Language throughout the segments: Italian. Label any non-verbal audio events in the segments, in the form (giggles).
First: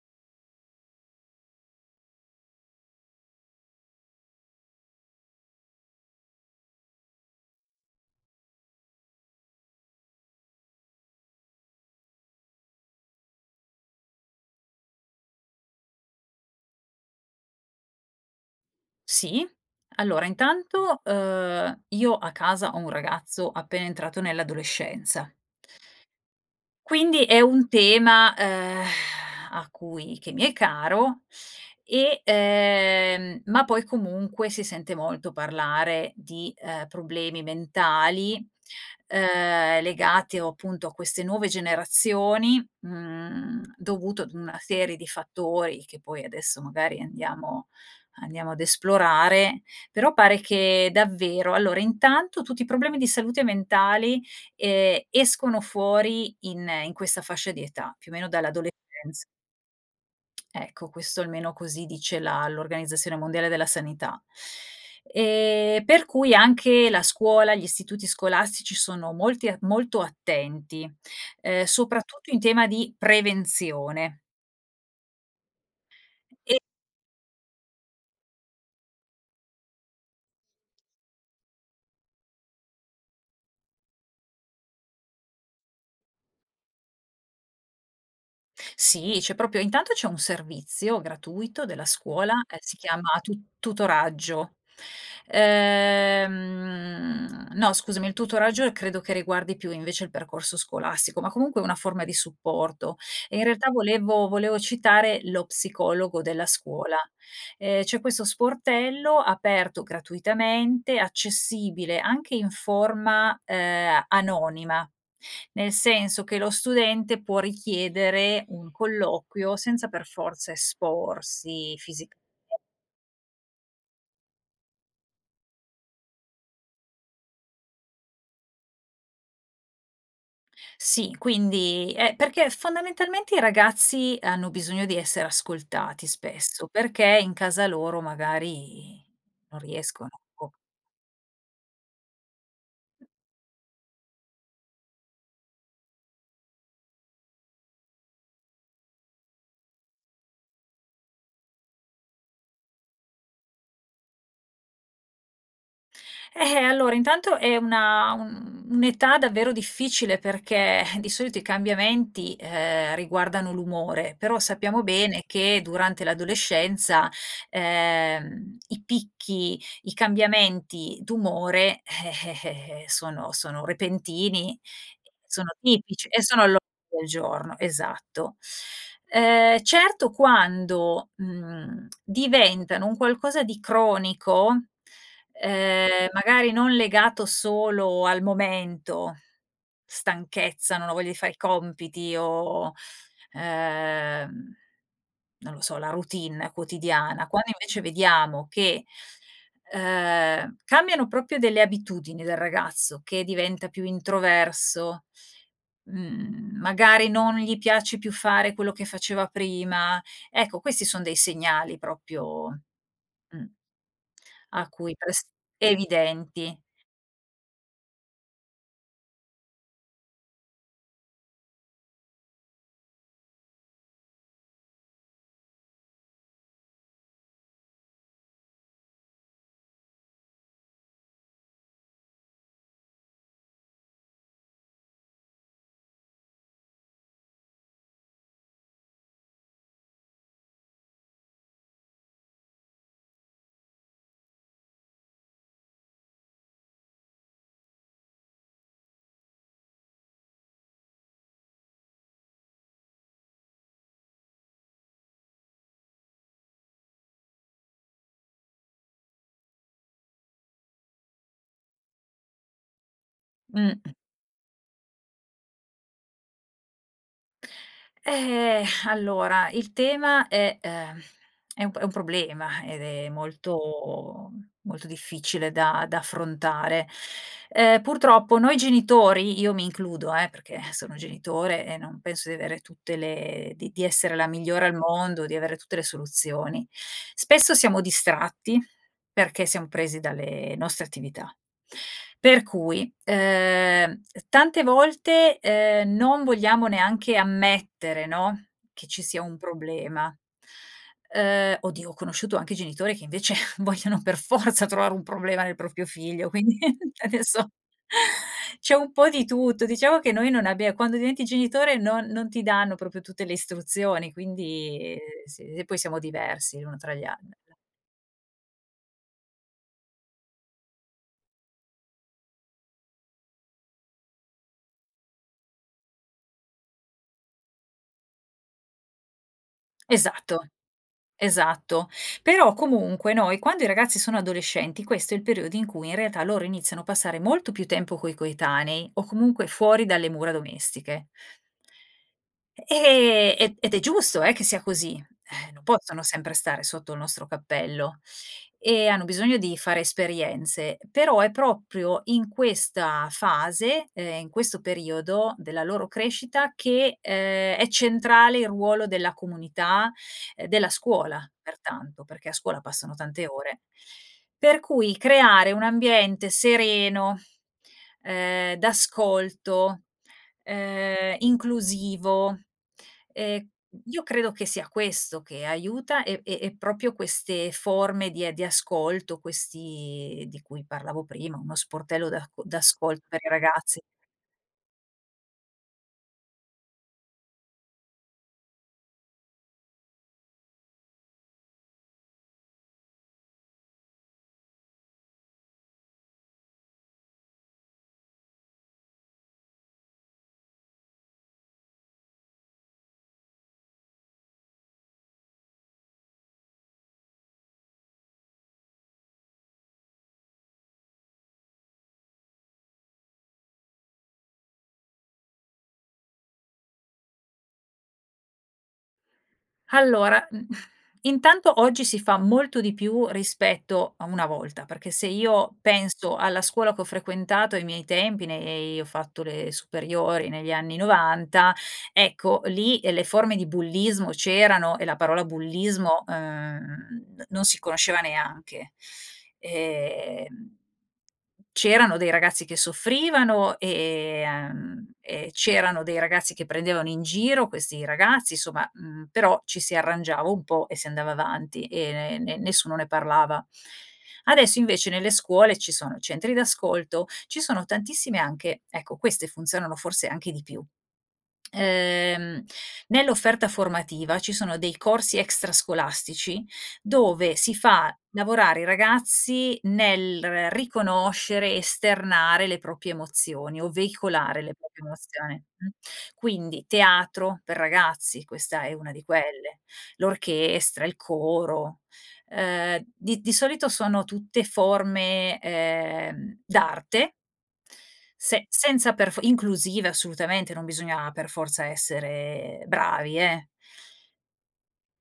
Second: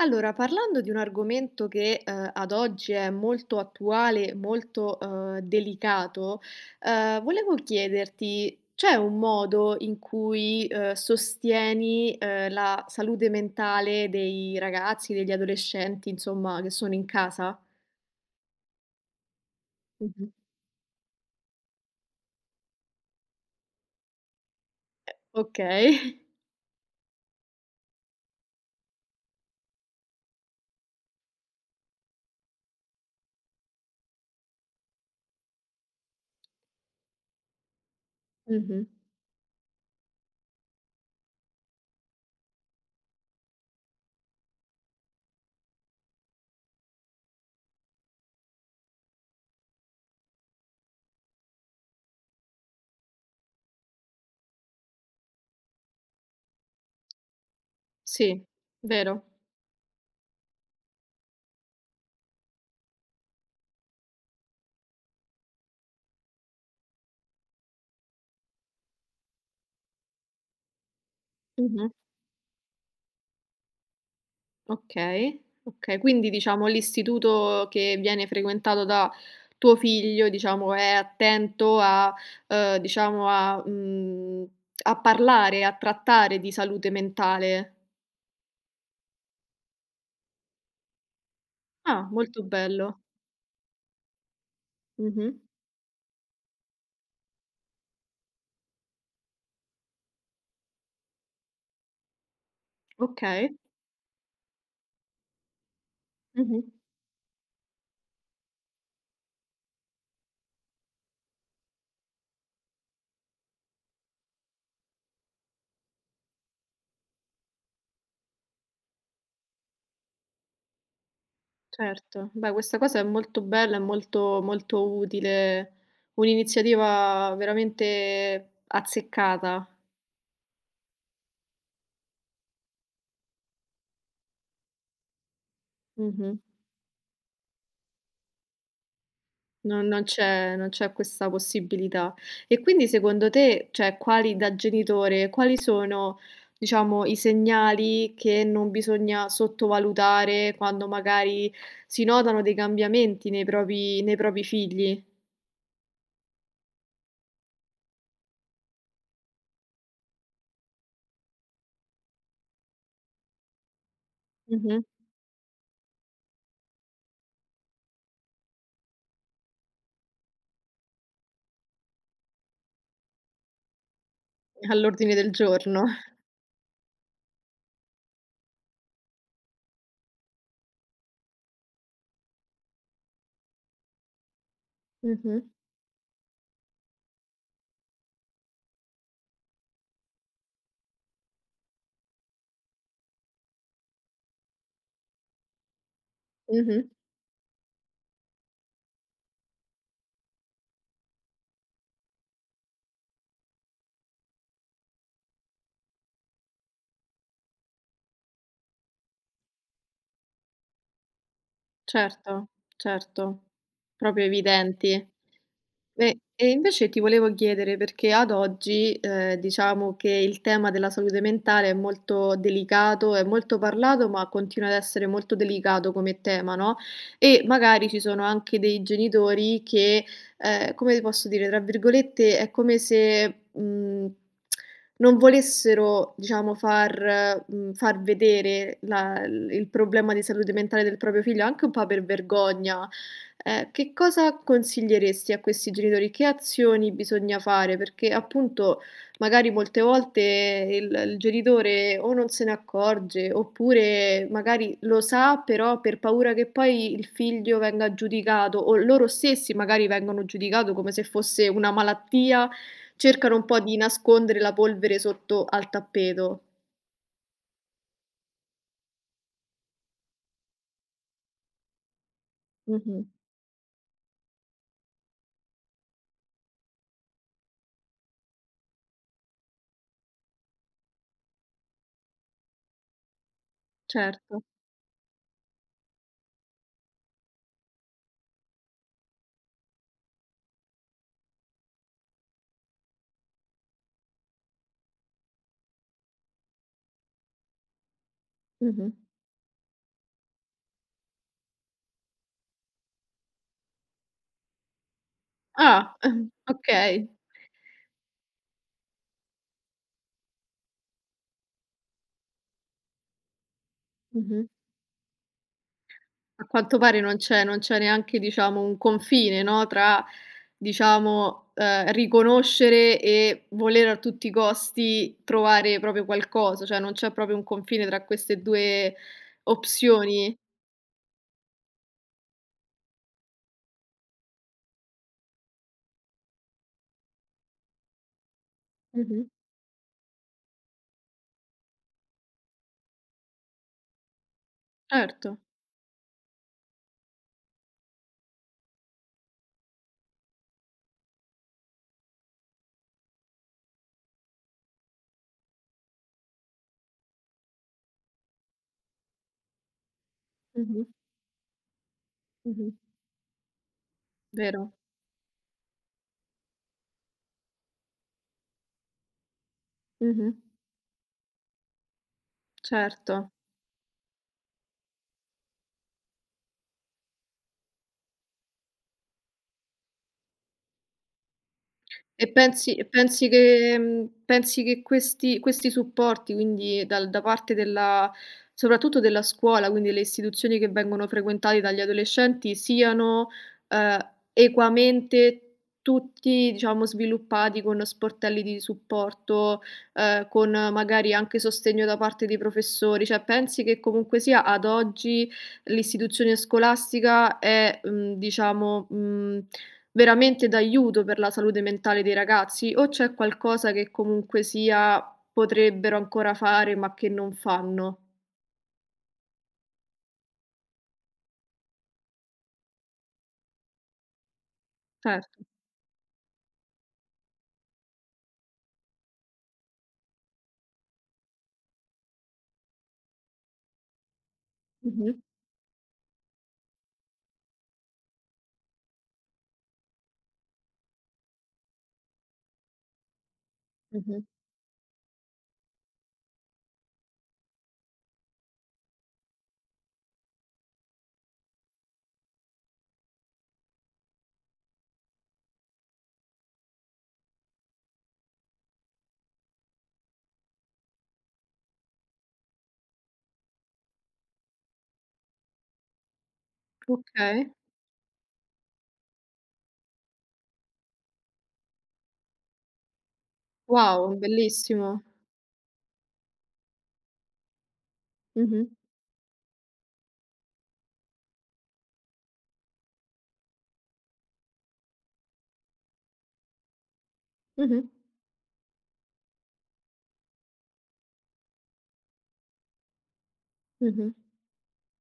Allora parlando di un argomento che, uhm, ad oggi è molto attuale, molto, uhm, delicato, ehm, volevo chiederti c'è un modo in cui, uhm, sostieni, uhm, la salute mentale dei ragazzi, degli adolescenti insomma che sono in casa? Si. Allora Mh-mh. intanto, uhm, io a casa ho un ragazzo appena entrato nell'adolescenza Okay. quindi è un tema, ehm, (sighs) a cui che mi è caro, e ehm, ma poi comunque si sente molto parlare di, ehm, problemi mentali, Mh-mh. ehm, legati o appunto a queste nuove generazioni, mhmm, dovuto ad una serie di fattori, che poi adesso magari andiamo andiamo ad esplorare. Però pare che davvero allora intanto tutti i problemi di salute mentali, ehm, escono fuori in in questa fascia di età, più o meno Sì, dall'adolescenz vero. Ecco questo almeno così dice la l'Organizzazione Mondiale della Sanità. Ehm, per cui anche la scuola, gli istituti scolastici sono molti a molto attenti, ehm, Mh-mh. soprattutto in tema di prevenzione. Okay. Okay. Quindi, E diciamo, l'istituto che viene frequentato da tuo figlio, diciamo, è attento a uhm, diciamo a mhmm, a parlare, a trattare di salute mentale. Sì, c'è proprio intanto c'è un servizio gratuito della Ah, scuola, molto ehm, si bello. chiama tu tutoraggio. Mh-mh. Ehm, no scusami il tutoraggio, ehm, credo che riguardi più, invece, il percorso scolastico, ma comunque è una forma di supporto, e in Okay. realtà volevo volevo citare lo psicologo della Mh-mh. scuola. Ehm, c'è questo sportello aperto gratuitamente, accessibile anche in forma, ehm, anonima, nel senso che lo studente può richiedere un colloquio, senza per forza esporsi fisicame Certo, beh questa cosa è molto bella, è molto molto utile, un'iniziativa veramente azzeccata. Sì, quindi è perché fondamentalmente i ragazzi, hanno bisogno di essere ascoltati Mh-mh. spesso, perché in casa loro magari, non No non riescono, boh. c'è non c'è questa possibilità. E quindi secondo te cioè quali da genitore, quali sono diciamo i segnali che non bisogna sottovalutare, quando magari si notano dei cambiamenti nei propri nei propri figli. Eh allora intanto, è- un un'età davvero difficile, perché (sighs) di solito i cambiamenti, ehm, riguardano l'umore. Però sappiamo Mh-mh. bene che durante l'adolescenza, ehm, i picchi, i cambiamenti d'umore, eh, eh, eh, sono sono repentini, ehm, All'ordine del sono giorno. tipici (chuckles) e sono all'ordine del giorno, esatto. Ehm, certo quando, mhmm, (smacks lips) diventano un qualcosa di cronico, Mh-mh. ehm, magari non legato solo al momento, stanchezza, "non ho voglia di fare i compiti", o, ehm, non lo so la routine Mh-mh. quotidiana. Quando invece vediamo che, ehm, cambiano proprio delle abitudini del ragazzo, che diventa più introverso, mhmm, magari non gli piace più fare quello che faceva prima, ecco questi son dei segnali Certo, proprio, Certo, mh, proprio a cui evidenti. prest E e, evidenti. invece ti volevo chiedere perché ad oggi, ehm, diciamo che il tema della salute mentale è molto delicato, è molto parlato, ma continua ad essere molto delicato come tema, no, e magari ci sono anche dei genitori che, ehm, come ti posso dire, tra virgolette, è come se, mhmm, (clicks tongue) "non volessero", diciamo far mhmm, "far vedere" la il il problema di salute mentale del proprio figlio anche un po' per vergogna. Ehm, che cosa consiglieresti a questi genitori? Che azioni bisogna fare? Perché appunto magari molte volte il il genitore o non se ne accorge, oppure magari lo sa però per paura che poi il figlio venga giudicato, o loro stessi magari vengono giudicato come se fosse una malattia, cercano un po' di Mh-mh. nascondere la polvere sotto al tappeto. Eh, (exhales) allora il tema è ehm, è un p è un problema, ed Mh-mh. è molto molto difficile da da affrontare. Ehm, purtroppo noi genitori, io mi includo eh, perché sono genitore e non penso di avere tutte le di di essere la Certo. migliore al mondo, di avere tutte le soluzioni. Spesso siamo distratti, perché siam presi dalle nostre attività. Per cui, ehm, uhm, tante volte, ehm, non vogliamo neanche ammettere no, che Mh-mh. ci sia un problema, uhm oddio ho conosciuto anche genitori che invece vogliono per forza trovare un problema nel proprio Ah! figlio, (chuckles) quindi (chuckles) okay. adesso c'è un po' di tutto. Diciamo che noi non abbie quando diventi genitore non non ti danno proprio tutte le istruzioni, Mh-mh. quindi, ehm, s e poi siamo A diversi l'uno quanto tra pare gli non an c'è non c'è neanche, diciamo, un confine no, tra diciamo, ehm, riconoscere e volere a tutti i costi trovare proprio qualcosa, cioè non c'è proprio un confine tra queste 2 opzioni. Esatto, esatto. Però comunque noi quando i ragazzi sono adolescenti, questo è il periodo in cui, in realtà, loro iniziano a passare molto più tempo coi coetanei, o Mh-mh. comunque fuori dalle mura domestiche ehm, e ed è giusto, eh, che sia così, Certo. ehm, non possono sempre stare sotto il nostro cappello, e hanno bisogno di fare esperienze. Però è proprio in questa fase, ehm, in questo periodo della loro crescita che, ehm, è centrale il ruolo della comunità, ehm, della Mh-mh. scuola pertanto, perché a scuola Mh-mh. passano tante ore. Per Vero. cui creare un ambiente sereno, ehm, d'ascolto, Mh-mh. ehm, inclusivo, Certo. ehm, io credo che sia questo che aiuta e e e proprio queste forme di ehm, di ascolto, questi di cui parlavo prima uno sportello E d'ac pensi e d'ascolto per i pensi che ragazzi. mhmm, pensi che questi questi supporti quindi dal da parte della soprattutto della scuola, quindi le istituzioni che vengono frequentate dagli adolescenti siano, ehm, equamente tutti diciamo sviluppati con sportelli di supporto, ehm, con magari anche sostegno da parte dei professori, cioè pensi che comunque sia ad oggi, l'istituzione scolastica è, mhmm, diciamo, mhmm, veramente d'aiuto per la salute mentale dei ragazzi, o c'è qualcosa che comunque sia potrebbero ancora fare ma che non fanno? Allora, mhmm, (sighs) intanto oggi si fa molto di più rispetto a una volta, perché se Certo. io penso alla scuola che ho frequentato ai miei tempi, nei ho fatto le superiori negli anni 90 ecco lì, ehm, le forme di bullismo c'erano e la Mh-mh. parola bullismo, ehm, non si conosceva neanche. Ehm, c'erano dei ragazzi che soffrivano e Mh-mh. uhm, e c'erano dei ragazzi che prendevano in giro questi ragazzi, insomma, mhmm, però ci si arrangiava un po' e si andava avanti, e ne ne nessuno ne parlava. Adesso invece nelle scuole ci sono centri d'ascolto, ci sono tantissime anche ecco queste funzionano forse anche di più, uhm, nell'offerta formativa ci sono dei corsi extrascolastici, dove Okay. si fa lavorare i ragazzi nel riconoscere, esternare le proprie emozioni, o Wow, veicolare le proprie bellissimo. emozioni, mh. Quindi teatro per ragazzi questa è Mh-mh. una di quelle, l'orchestra, il coro, ehm, di di solito sono tutte forme, ehm, d'arte Mh-mh. se senza per fo inclusive assolutamente, non bisogna per forza essere bravi eh Mh-mh.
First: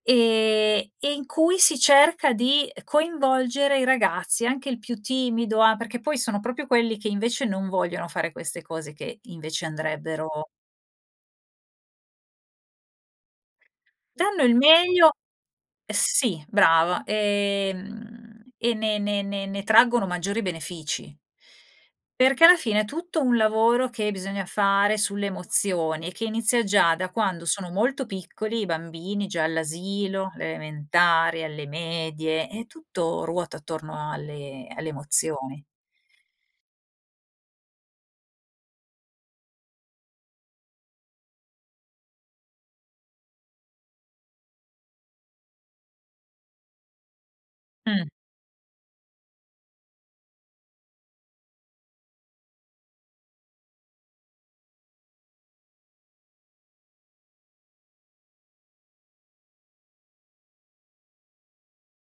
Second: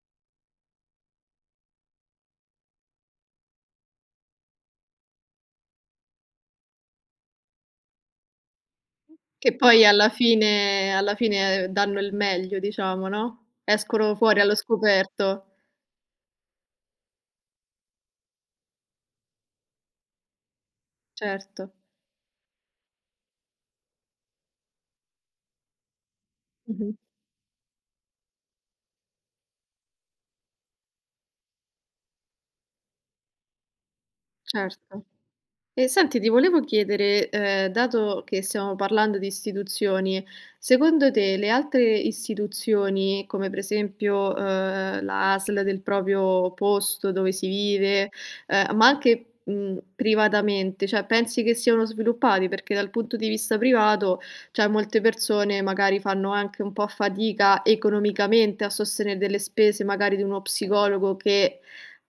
ehm, e in cui si cerca di coinvolgere i ragazzi, anche il più timido a perché poi sono proprio quelli che invece non vogliono fare queste cose che, Che invece, poi alla andrebbero fine alla fine, uhm, danno il meglio diciamo no, escono fuori Danno il allo meglio scoperto. uhm, sì brava, e mhmm, e ne ne ne ne traggono maggiori benefici Certo. perché alla fine è tutto un lavoro che bisogna fare sulle emozioni, e che inizia già Mh-mh. da quando sono molto piccoli i bambini, già all'asilo, le elementari, alle medie e tutto ruota attorno alle alle Certo. emozioni. E senti ti volevo chiedere, ehm, dato che stiamo parlando di istituzioni, secondo te le altre istituzioni come per esempio, uhm, la ASL del proprio posto dove si Mh. vive, ehm, ma anche, mhmm, privatamente, cioè pensi che siano sviluppati? Perché dal punto di vista privato cioè molte persone magari fanno anche un po' fatica economicamente a sostenere delle spese magari di uno psicologo, che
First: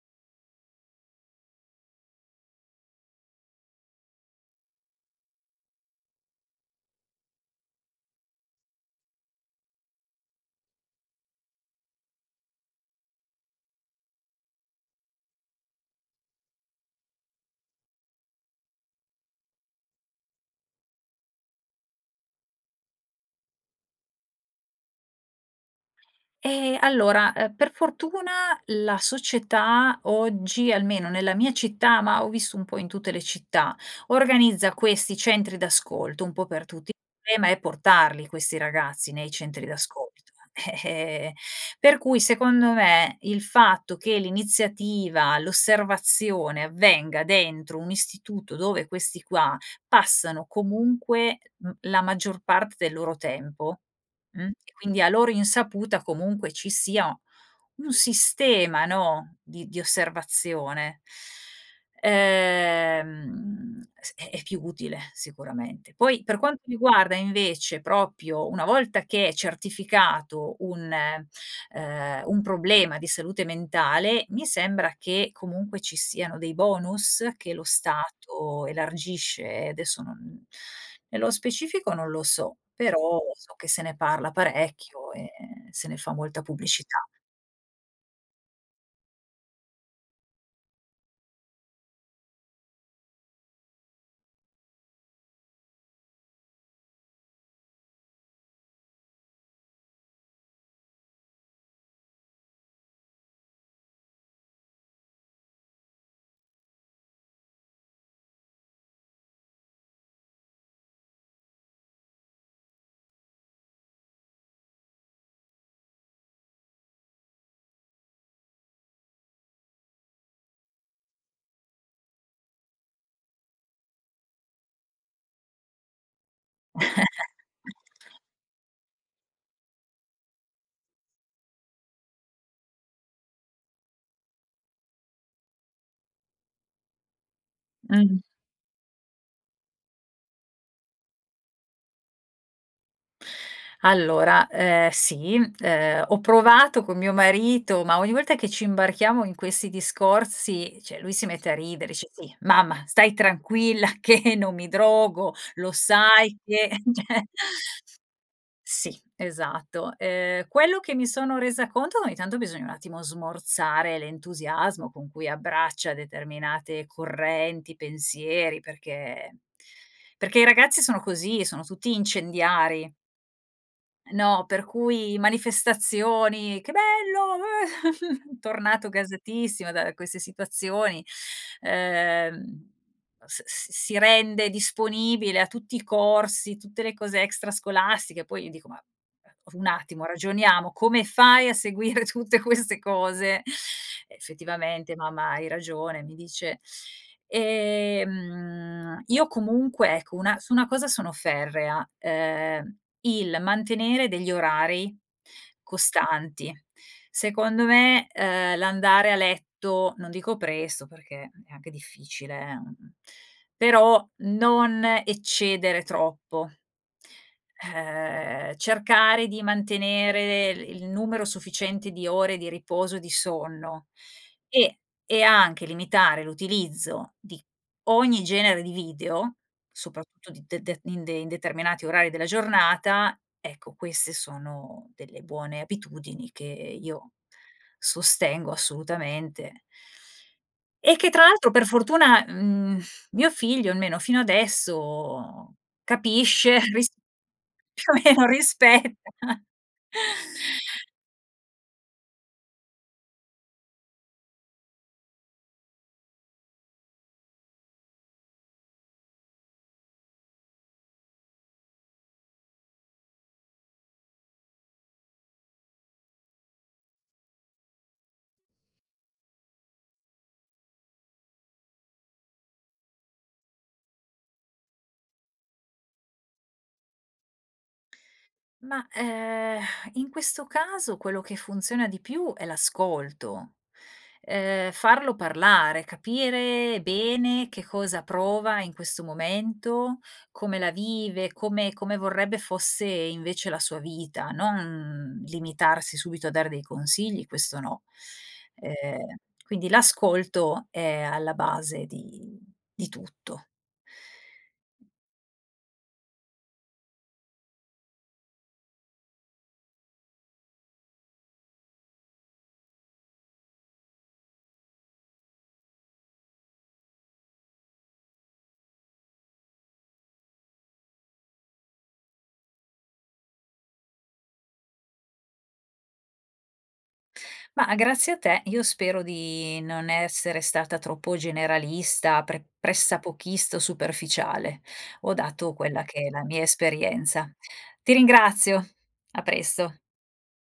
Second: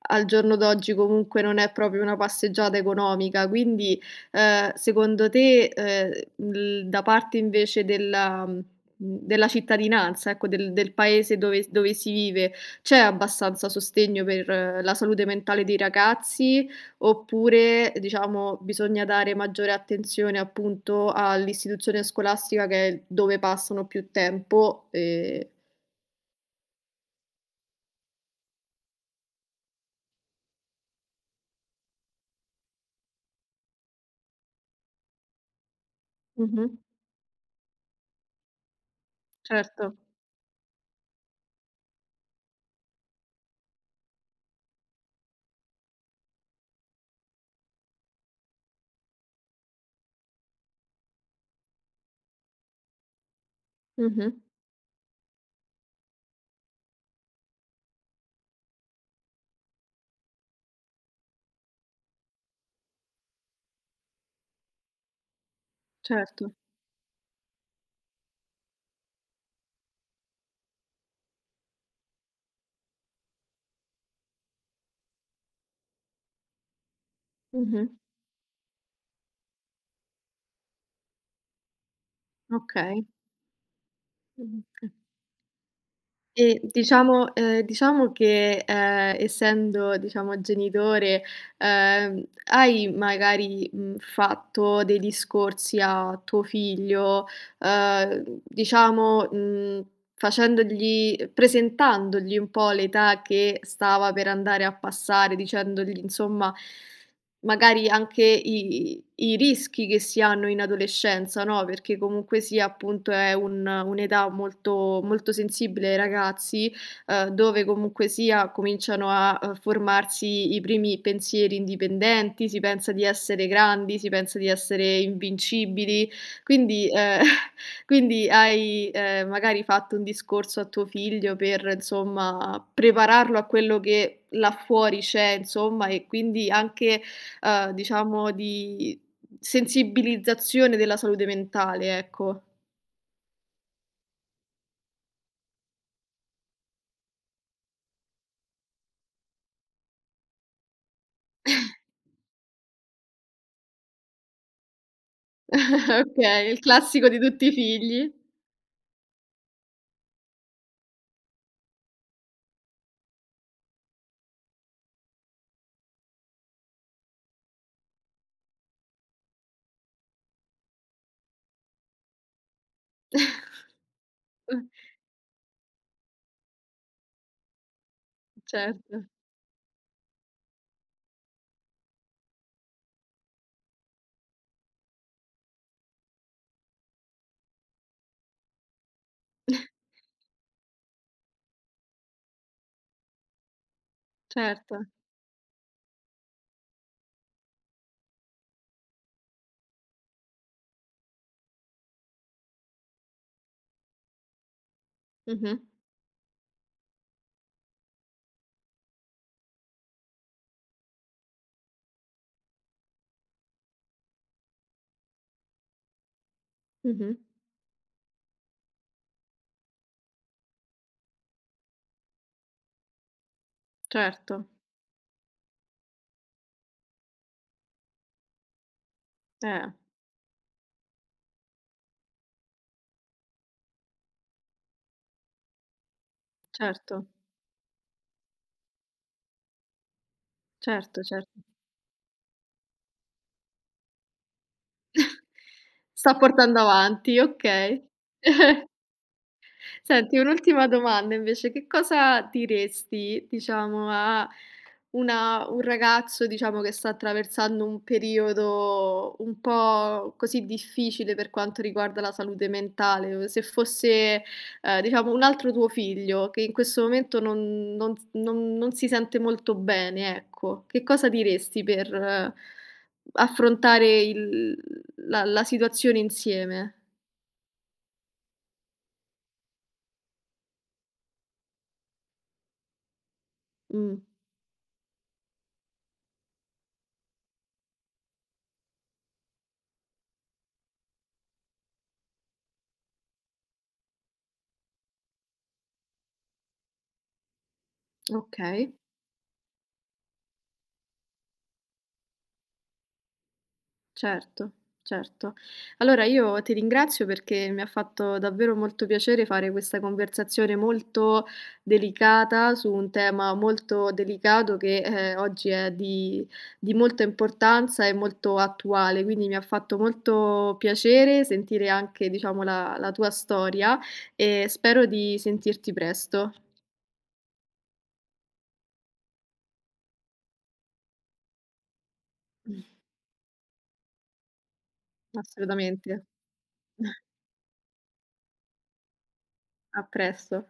al giorno d'oggi comunque non è proprio una passeggiata economica, quindi, uhm, secondo te, uhm, l da parte invece della mhmm, mhmm, della cittadinanza ecco, del del paese dove s dove si vive, c'è abbastanza sostegno per la salute mentale dei ragazzi, oppure diciamo bisogna dare maggiore attenzione, appunto all'istituzione scolastica che è dove passano più tempo, ehm Ehm, allora, uhm, per fortuna, la società oggi, almeno nella mia città, ma ho visto un po' in tutte le città, organizza questi centri d'ascolto un po' per Mh-mh. tutti, il problema è portarli questi ragazzi nei centri Certo. d'ascolto. Eh, eh, per cui secondo me il fatto che l'iniziativa, l'osservazione avvenga dentro un istituto dove questi qua passano comunque, mhmm, la maggior parte del loro tempo, Mh-mh. mh, e quindi a loro insaputa comunque ci sia un sistema no, di di osservazione ehm, s è è più utile sicuramente. Poi per Certo. quanto riguarda invece proprio una volta che è certificato un ehm, un problema di salute mentale, mi sembra che comunque ci siano dei bonus che lo Mh-mh. stato elargisce, e adesso non nello specifico non lo so, Okay. però so che se ne parla Mh-mh, (unintelligible) parecchio, e se ne fa molta E pubblicità. diciamo ehm, diciamo che, ehm, essendo diciamo genitore, uhm, hai magari, mhmm, fatto dei discorsi a tuo figlio, uhm, diciamo, mhmm, facendogli presentandogli un po' l'età che stava per andare a passare, dicendogli insomma, magari anche i i i rischi che si hanno in adolescenza, no, perché comunque sia, appunto è un un'età molto molto sensibile ai ragazzi, uhm, dove comunque sia, cominciano a, uhm, formarsi i primi pensieri indipendenti, si pensa di essere grandi, si pensa di essere invincibili quindi ehm, (chuckles) quindi hai, ehm, magari fatto un discorso a tuo figlio per, insomma, prepararlo a quello che là fuori c'è insomma, e quindi anche, uhm, Mh. diciamo di sensibilizzazione della salute mentale ecco. Allora, ehm, sì, ehm, ho provato con mio marito, ma ogni volta che ci imbarchiamo in questi discorsi, cioè lui si mette a (chuckles) ridere dice: "Sì, mamma stai tranquilla che non mi drogo, lo (chuckles) sai Okay, il che" (chuckles) classico di Cioè tutti i figli. Sì esatto, ehm, quello che mi sono resa conto, che ogni tanto bisogna un attimo smorzare l'entusiasmo con cui abbraccia determinate correnti, pensieri, perché perché i ragazzi sono così, sono tutti incendiari no, per (chuckles) cui manifestazioni: "Che bello, eh." (chuckles) Tornato Certo. gasatissimo da queste situazioni, ehm, uhm, s s si rende disponibile a tutti i corsi, tutte le cose extrascolastiche, poi io dico: "Ma un (chuckles) attimo, ragioniamo, come fai a seguire tutte queste cose?" Certo. "Effettivamente mamma hai ragione." Mi dice. Ehm, io comunque ecco una su una cosa sono ferrea, ehm, il mantenere degli orari Mh-mh. costanti. Secondo me, uhm, l'andare a letto non dico presto perché è anche difficile, eh, mhmm, però non eccedere troppo Mh-mh. ehm, cercare di mantenere l il numero sufficiente di ore di riposo e di sonno. Certo. E e anche limitare l'utilizzo di ogni genere di video, Eh. soprattutto di de de in de in determinati orari della giornata, ecco queste sono delle buone abitudini che Certo. io sostengo assolutamente e Certo, che, tra cer l'altro per fortuna, mhmm, mio figlio, almeno fino (chuckles) adesso, Sta capisce, portando (chuckles) ris avanti, okay. più o meno (giggles) rispetta. Senti un'ultima domanda invece, che cosa diresti diciamo a una un ragazzo diciamo che sta attraversando un periodo un po' così difficile per quanto riguarda la salute mentale, uhm, se fosse, ehm, diciamo un altro tuo figlio, che in questo momento non non s non non si sente molto bene ecco, che cosa diresti per affrontare il la la situazione insieme? Ma, ehm, (sighs) in questo caso quello che funziona di più è l'ascolto, Mh. ehm, farlo parlare, capire bene che cosa prova in questo momento, come la vive, come come vorrebbe fosse invece la sua vita, non limitarsi subito a dare dei consigli, questo no. (clicks tongue) Okay. Ehm, quindi l'ascolto è alla base di di tutto. Certo. Certo. Allora io ti ringrazio perché mi ha fatto davvero molto piacere fare questa conversazione molto delicata, su un tema molto delicato che, ehm, oggi è di di molta importanza e molto attuale, quindi mi ha fatto molto piacere sentire anche diciamo la la tua storia, e spero di sentirti presto. Ma grazie a te, io spero di non essere stata troppo generalista, pre (chuckles) pressapochista o superficiale. Ho dato quella che Assolutamente. è la mia (chuckles) esperienza. Ti ringrazio. A presto. A presto.